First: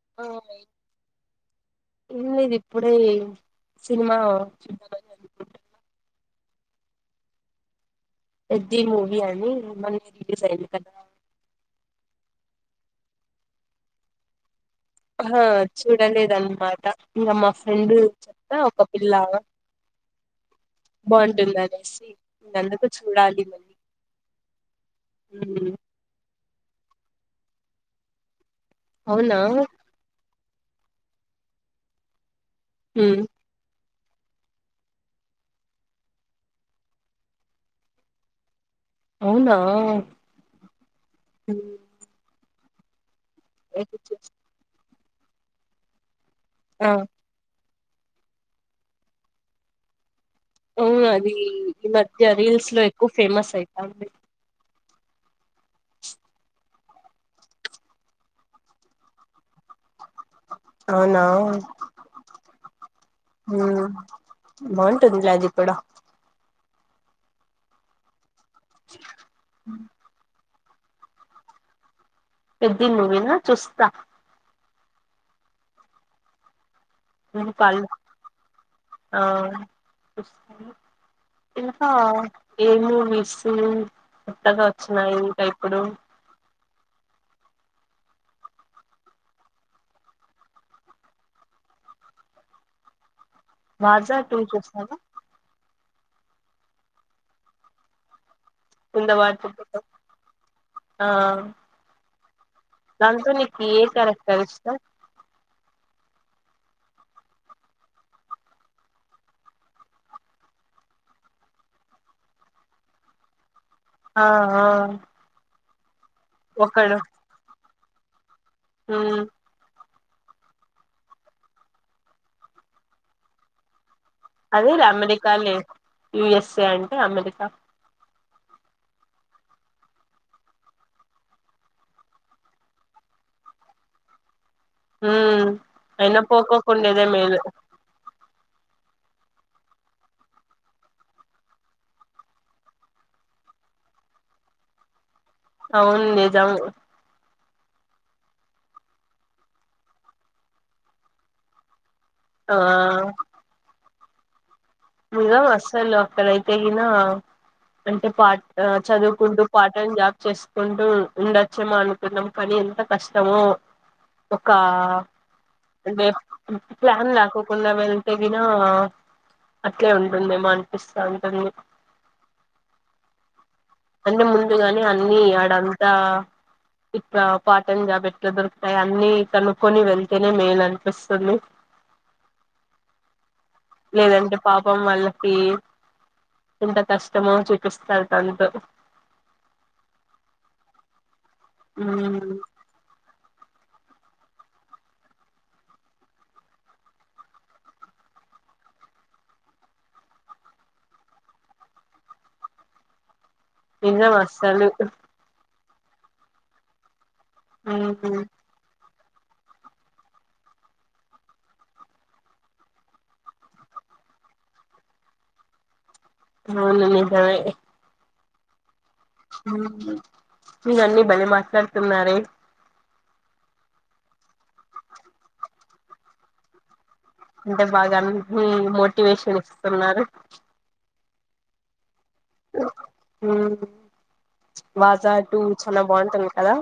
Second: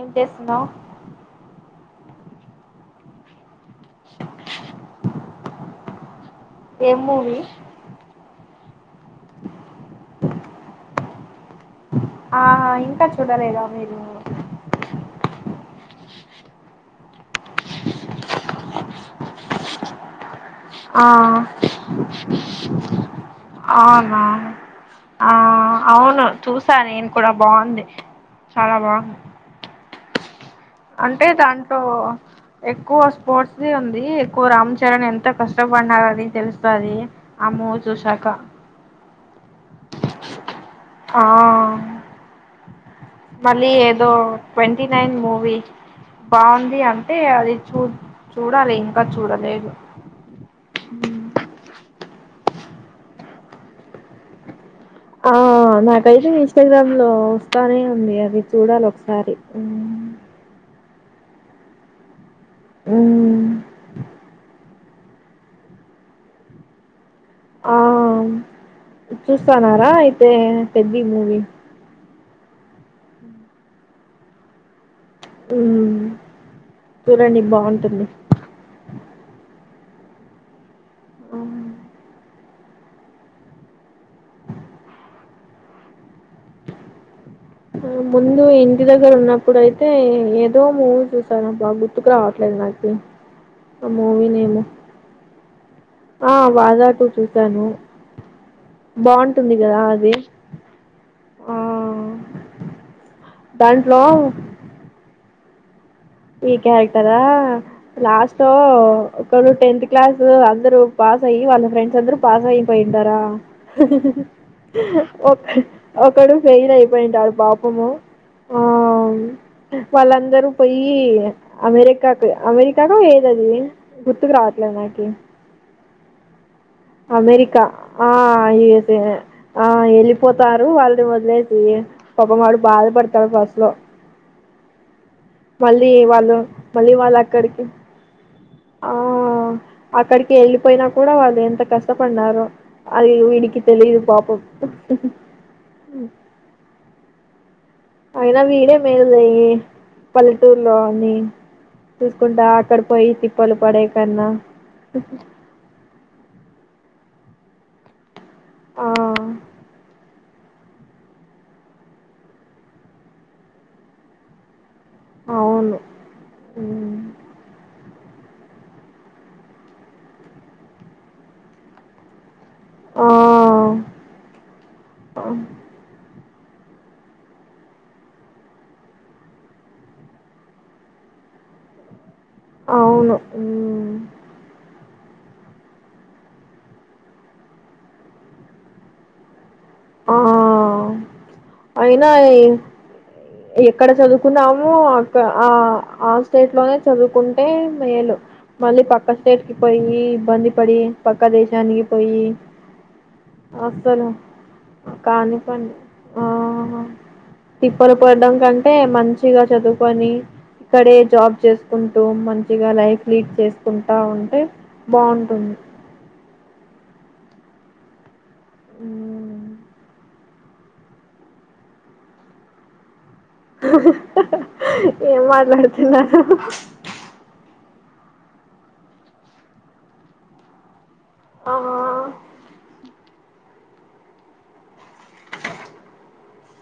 ఏం ఆ చేస్తున్నావు మీ ఇది ఇప్ ఏం సినిమా ఏం మూవి పెద్ది మూవీ అని మొన్న రిలీజ్ అయింది కదా ఆ ఇంకా చుడలేద మీరు ఆహా చూడలేదన్మాట ఇక మా ఫ్రెండ్ చెప్తా ఒక పిల్లా ఆ ఇంగ అందుకు చూడాలి మళ్ళీ అవున ఆ ఉమ్ అవును చూసా నేను కూడా బాగుంది చాలా బాగుంది అవునా అంటే దాంట్లో ఎక్కువ ఉమ్ స్పోర్ట్స్ది ఉంది ది ఎక్కువ రామ్ చరణ్ ఎంత కష్టపడినార అది తెలుస్తది ఆ మూవీ చూసాక అవునా ఆ ఊ మళ్ళీ ఏదో ట్వంటీ నైన్ మూవీ బాగుంది అంటే అది చూ చూడాలి ఇంకా చూడలేదు అవును అది ఈ మధ్య రీల్స్ లో ఎక్కువ ఫేమస్ అయితంది ఓ నాకైతే ఇన్స్టాగ్రామ్ లో వస్తానే ఉంది అది చూడాలి ఒకసారి అవునా మ్మ్. ఊ బావు టుంది లా ఇపుడు ఆ చూస్తాన్నారా అయితే పెద్ది మూవీ పెద్ది మువినా చూస్తా ఊ ఉ కల్ ఆ ఆ, ఇంకా ఏ మూవీస్ కొత్తగా వచ్చినయి ఇంకా ఇప్పుడు ముందు ఇంటి దగ్గర ఉన్నప్పుడుయితే ఏదో మూవీ చూసనబ గుర్తుకు రావట్ లేదు నాకు వాజా టు చూసార ఆ వాజా టు చూసాను ఉంద బాగుంటుంది వాట్సప్ లో కదా అది ఆ దాంతో నీకే దాంట్లో కరెక్టర్ ఇష్టం ఈ క్యారెక్టరా లాస్ట్ ఒకడు టెన్త్ క్లాస్ లో అందరు పా పాసయి వాళ్ళ ఫ్రెండ్స్ అందరు పాసయి పోయింటారా ఆ ఆ ఒక ఒకడు ఫెయిల్ అయిపోయింటడు పాపము ఊ వాళ్ళందరూ పోయి అమెరికాకు అమెరికాకు ఏదది గుర్తుకు రావట్లే అదే నాకి అమెరికాలే యుఎస్ఏ అంటే అమెరికా ఆ యూఎస్ఏ ఆ వెళ్ళిపోతారు వాళ్ళు వదిలేసి పాపమాడు బాధపడతాడు ఫస్ లో ఉమ్ మళ్ళీ అయినా వాళ్ళు మళ్ళీ పోకోకుండేదే వాళ్ళు మేలు అక్కడికి ఆ అక్కడికి వెళ్ళిపోయినా కూడా వాళ్ళు ఎంత కష్టపడ్డారో అది వీడికి తెలిదు పాపం అవును నిజం అయినా వీడే మేలే లే పల్లెటూరులో అని చూసుకుంటా ఆ అక్కడ పోయి తిప్పలు పడే కన్నా నిజం అస్సలు అక్కడైతే గిన అంటే పా అ ఆ చదువుకుంటు పార్టైన్ జా చేస్ కుంటూ ఉండచ్చేమో అనుకున్నం కాని ఎంత కష్టమో ఒక్కా ఆ అవును అండేప్ హ్మ్. ప్లాన్ లాకోకుండా వెళ్తే గినా అట్లే ఉందుమెమో అనిపిస్తాంటుంది వా అందే ముందుగానే అన్నీ ఆడంతా ఇట్లా పార్టైమ్ జాబ్ ఎట్ల దొరుకుతాయ అన్ని కనుక్కొని వెళ్తెనే మేలనిపిస్తుంది అవును హ్మ్. లేదంటే పాపం వాళ్ళు క్వీ ఎంత కష్టమొ చూపిస్తారు తనుతో ఆ అయినా ఉమ్ ఈన్ ఎక్కడ చదువుకున్నామో అక్క ఆ ఆ స్టేట్ లోనే చదువుకుంటే మేలు మళ్ళీ పక్క స్టేట్ కి పొయ్యి ఇబ్బంది పడి పక్క దేశానికి పొయ్యి నిజమస్సలు కనుకోండి ఆ తిప్పలు ఉమ్ పడ్డం కంటే మం చ్చిగ చదువుకొని ఇక్కడే జాబ్ జేస్కుంటూ మంచిగా లైఫ్ లీడ్ చేస్కుంటా ఉంటే బావుంటుంది అవును నిజమే ఆ మీరన్నీ భలే మాట్లాడుతున్నారే ఏం మాట్లాడుతున్నాను అంటెఐ బాగా అన్నీ మోటివేషన్ ఇస్తున్నారు ఆహా ఊ వాజా టూ చలా బావుంటుంది కదా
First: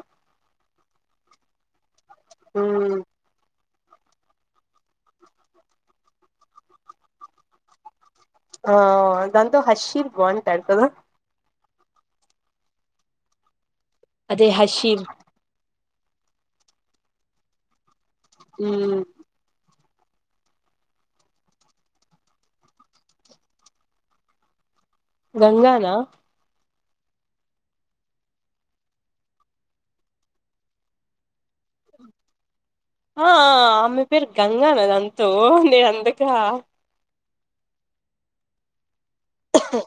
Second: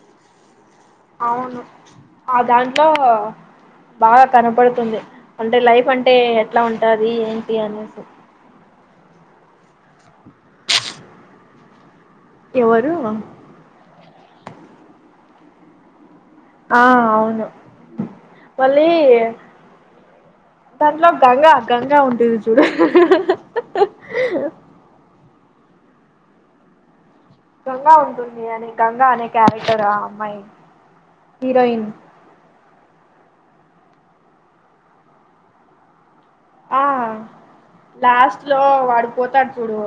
అవును ఆ దాంట్లో ఉమ్ బాగా కనపడుతుంది అంటే లైఫ్ అంటే ఎట్లా ఉంటాది ఏంటి అనేసి ఆ దాంతో హర్షీ ది బ్వాంటది కదా ఎవ్వరు అదే హర్షీమ్ ఆ అవును వళ్ళీ ఉమ్ దాంట్లో గంగా గంగా ఉంటుంది చూడు గంగా నా గంగా ఉంటుంది అని గంగా అనే క్యారెక్టర్ ఆ అమ్మాయ్ హరోయిన్ ఆ ఆమె పేరు గంగా నా దాంతో నేనంతగా ఆ లాస్ట్ లో వాడు పోతాడు చూడు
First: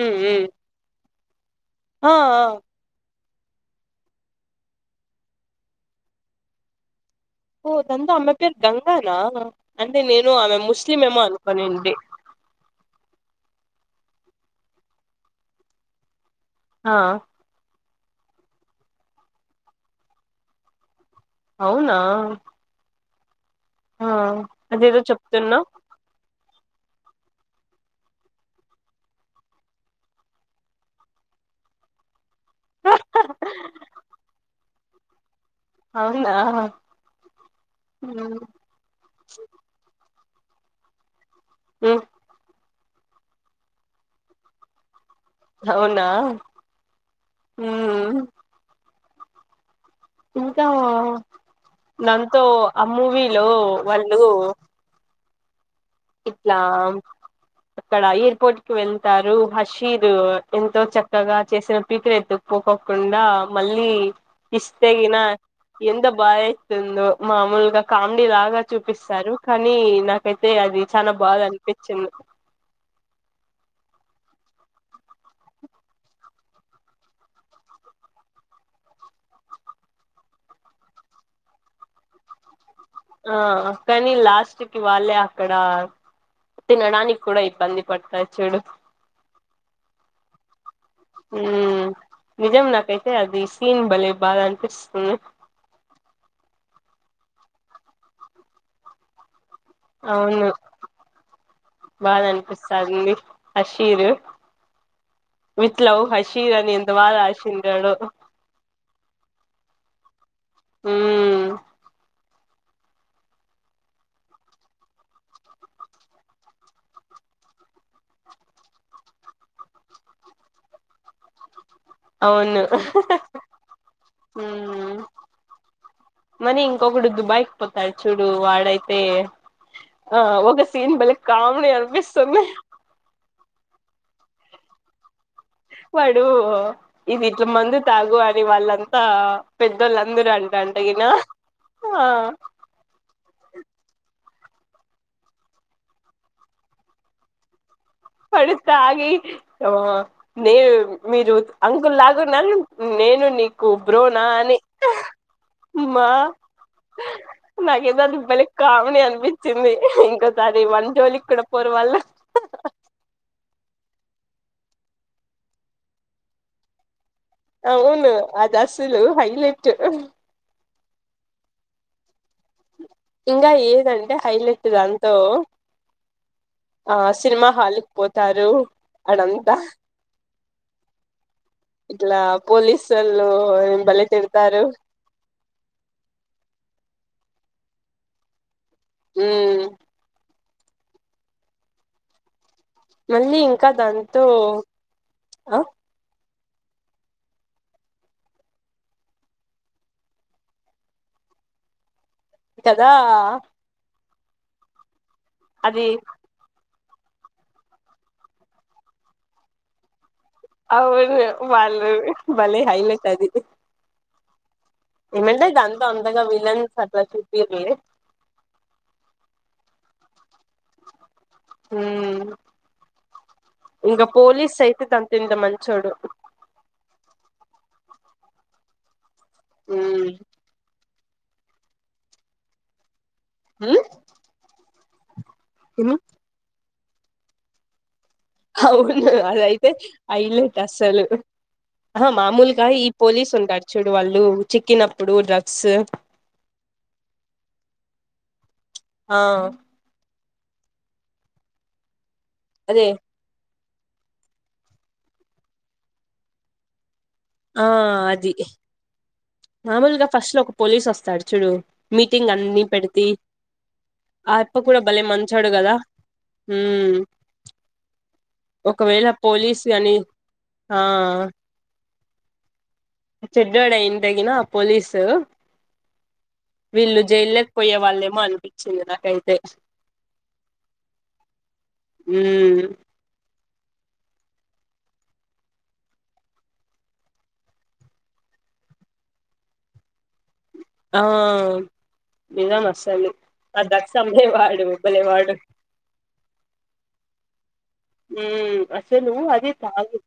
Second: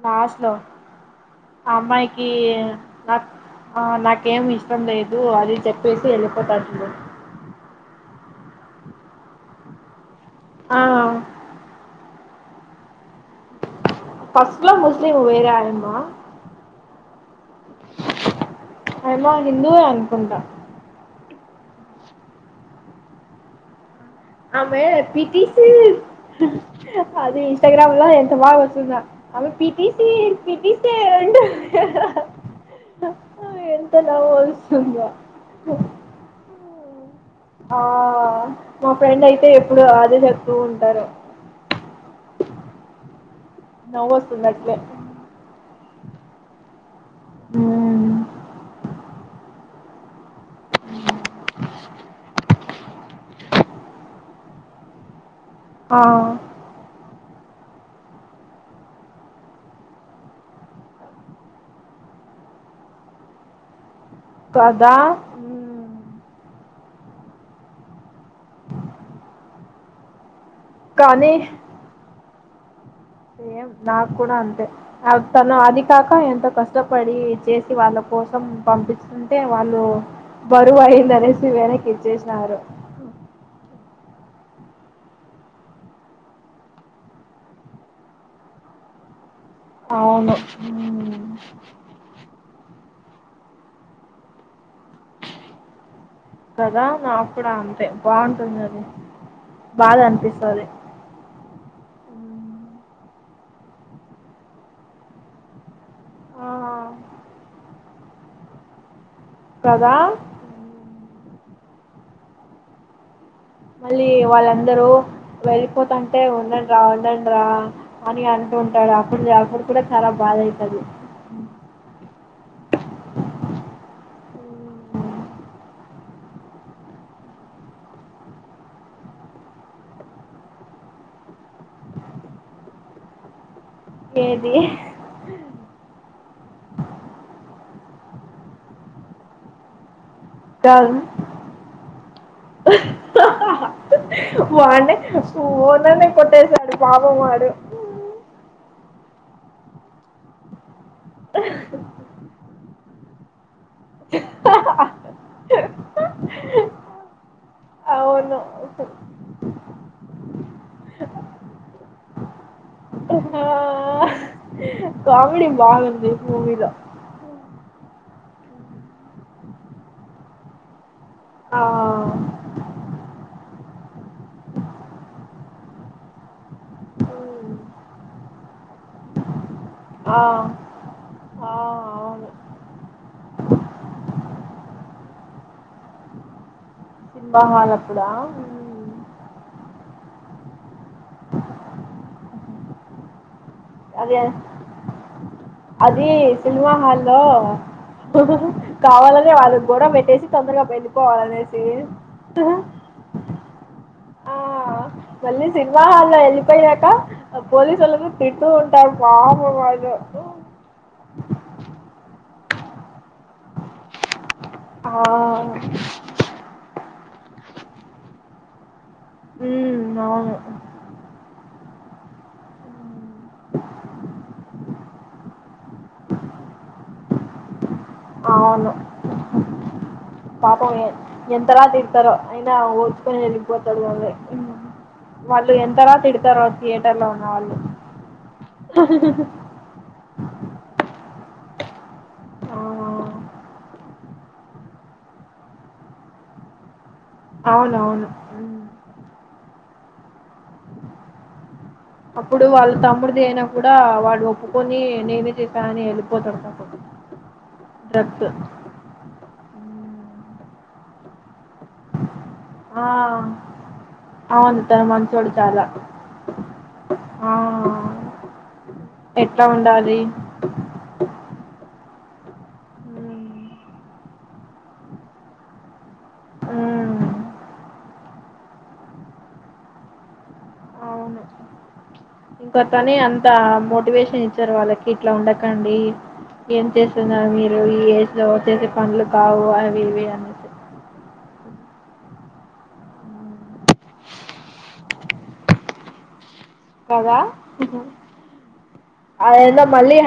ఉమ్ లాస్ట్ ఉమ్ లో ఆ అమ్మాయికీ నాకత నాకేం ఇష్టం లేదు అది చెప్పేసి ఎళ్ళిపోతాడ్ జూడు ఓ దంతో అమ్మె పేరు గంగానా అంటే నేను ఆమె ఆ ముస్లింఏమో అనుకొనింటి ఫస్ట్లొ ముస్లిము వేరే ఆయమ్మా ఆ అయమ్మ హిందువే అనుకుంటా అవునా ఆ ఆమె అదేదో చెప్తున్నావ్ పిటిసి అది ఇన్స్టాగ్రామ్ లో ఎంత బాగా వస్తుందో పిటిసార్ పిటి సార్ ఎంత నవ్వొస్తుందో అవునా ఆ ఉమ్ మా ఫ్రెండ్ అయితే ఎప్పుడు అదే చెప్తూ ఉంటారు ఉ నవ్వొస్తుంది అట్లే అవునా హు ఇంకా [unintelligible] ఆమూవీలో వాళ్ళు ఆ ఇట్లా ఇక్కడ ఎయిర్పోర్ట్ కి వెళ్తారు హషీర్ ఎంతో చక్కగా చేసిన పీకుర ఎత్తుకుపోక కుండ మళ్ళీ ఇస్తే కదా గిన ఎంద [unintelligible] మామూలుగా కామెడీ లాగా చూపిస్తారు కానీ నాకైతే చాన కానీ బాగ అనిపించింది సేమ్ నాకు కూడ అంతే తను అది కాక ఎంతో కష్టపడి చేసి వాళ్ళ కోసం పంపిస్తుంటే వాళ్ళు బరువు అయింది అనేసి వెనక్కి ఇచ్చేసినారు ఆ కానీ లాస్ట్ కి వాళ్ళే అక్కడ తినడానికి కూడ ఇబ్బంది పడతారు చూడు అవును ఉమ్, నిజం నాకై [unintelligible] అది సీన్ బలే బాధ అనిపిస్తుంది కదా నా కూడ అంతే బాగుంటుందది అవును బాద అనిపిస్తాది అషీరు విత్ లవ్ ఆ హషీర్ అని ఎంత బాగ రసింటడో కదా ఊ మళ్ళీ వాళ్ళందరూ వెళ్ళిపోతుంటే ఉండండి రా ఉండండి రా అని అంట ఉంటాడు అప్పుడు అప్పుడు కూడ చాలా బాధ అయితది అవును హు మలి ఇంకొకడు దుబాయ్కి పోతాడు చూడు వాడైతే ఆ ఒక సీన్ బలే కామిడి అనిపిస్తుంది ఏది వాడు ఇది ఇట్ల మందు తాగు అని వాళ్ళంతా పెద్దోళ్ అందరు అంటంటే కాదు గిన వానేే ఓన్ననే కొట్టేశాడు పాపం వాడు వాడు తాగి నే మీరు అంకుల్ [unintelligible] నేను నీకు బ్రోనా అని మా నాకేదో అవును అది కామెడి అనిపించింది ఇంకోసారి మన జోలికి కూడా పోరు వాళ్ల్ల కామెడి బాగుంది మూవీలో అవును అది అసలు హైలెట్ ఆ ఇంకా ఏద అంటే హైలైట్ దాంతో ఆ సినిమా హ్మ్ హలిక్ పోతారు ఆడఅంతా ఆ ఆ ఇట్లా అవును పోలీసు వాళ్ళు బలే తీడ్తారు స్మింబా హల్ అప్పుడా మ్ మ్మ్ మళ్ళీ ఇంకా అదే దాంతో ఆ అది సినిమా హల్లో కావాల అనే వాళ్ళని గోడవపెట్టేసి తొందరగా పెళ్ళిపోవాల అనేసి కదా ఆ! మళ్ళీ సినిమా అది హాల్లో వెళ్ళిపోయినాక పోలీసు వొళ్ళులను తిట్టుకు ఉంటాఆరు పాపం వాళ్ళు మ్ బలే హైలైట్ అది ఆ! ఏమ అంటే దాంతో అంతగా విలన్ సర్ చూపి యట్లే హ్మ్. అవును. మ్ ఇంకా పోలీస్ అయితేత్ అంత్ ఇంద మంచోడు అవును. మ్మ్ పాపం ఎంతలా తిట్ తరో అయినా ఓచుకొని వెళ్ళిపోతాడు గాని లే వాళ్ళు ఎంతరా ఉమ్ తిడ్ తారో థియేటర్ లోన వాళ్ళు అవును అద అయితే అయిలెట్ అస్సలు ఆ ఆ! మామూలుగా ఈ పోలీస్ ఉంటారు చూడు వాళ్ళు చిక్కిన అప్పుడు డ్రగ్స్ అవును అవును ఉ ఆ అప్పుడు వాళ్ళ అదే తమ్ముడుది అయిన అప్పుడు కూడా వాళ్ళుఒప్పుకొని నేనేే చేశాన అని వెళ్ళిపోతాడు ఆ అది హ్మ్. మామూల్గా ఫస్ట్ లో ఒక పోలీస్ వస్తాడు చూడు మీ టింగ్ అన్నీ పె పడ్ తి ఆ! ఆ యఅప్ప అవును కూడా తను భలే మంచోడు చాలా కదా మ్ ఆ ఒకవేళ ఎట్లా పోలీస్ గని ఉండాలి ఆ మ్మ్ చెడ్డోడ్ అయి తగిన పోలీసు వీళ్ళు మ్మ్ జైల్లకి పోయే వాళ్ళేమో అనిపించింది నాకై అయితే అవును ఇంక తనే అంత మోటివేషన్ ఇచ్చారు వాళ్ళకి ఇట్లా ఉండక అండి ఏమ్ చేస్తు ఉన్నారు మీరు ఈ ఏజ్ లో చేసే పనులు కావు అవి ఇవి అనే ఆ నిజం అసలు అ దక్ష అమ్మేవాడు వెళ్ళే వాడు కదా ఉమ్ అసలు అది ఎందేందో మళ్ళీ తాగి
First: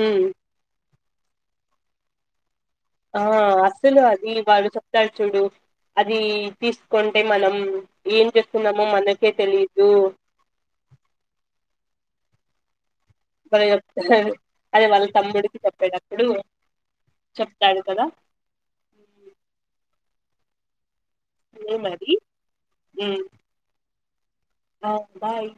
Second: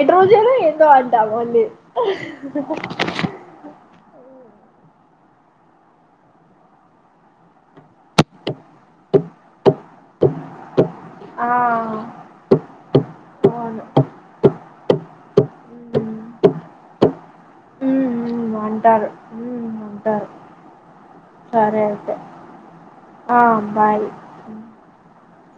ఉమ్ ఎంతో అద్ త మఅంది ఆ అస్సలు అది వాడు చెప్తాడు చూడు అది తీసుకొంటే మనం ఏమ్ చేసుకున్నామో మనకే తెలిదు ఆ బలే అవును చేపేతున్నాడు అదే వాళ్ళ తమ్ముడికి చెప్పేట అప్పుడు చెప్తాడు కదా మ్మ్ మ్మ్ అంటారు మ్ అంటారు సరే నేమ్ అది అయితే మ్ ఆ బాయ్ ఆ బాయ్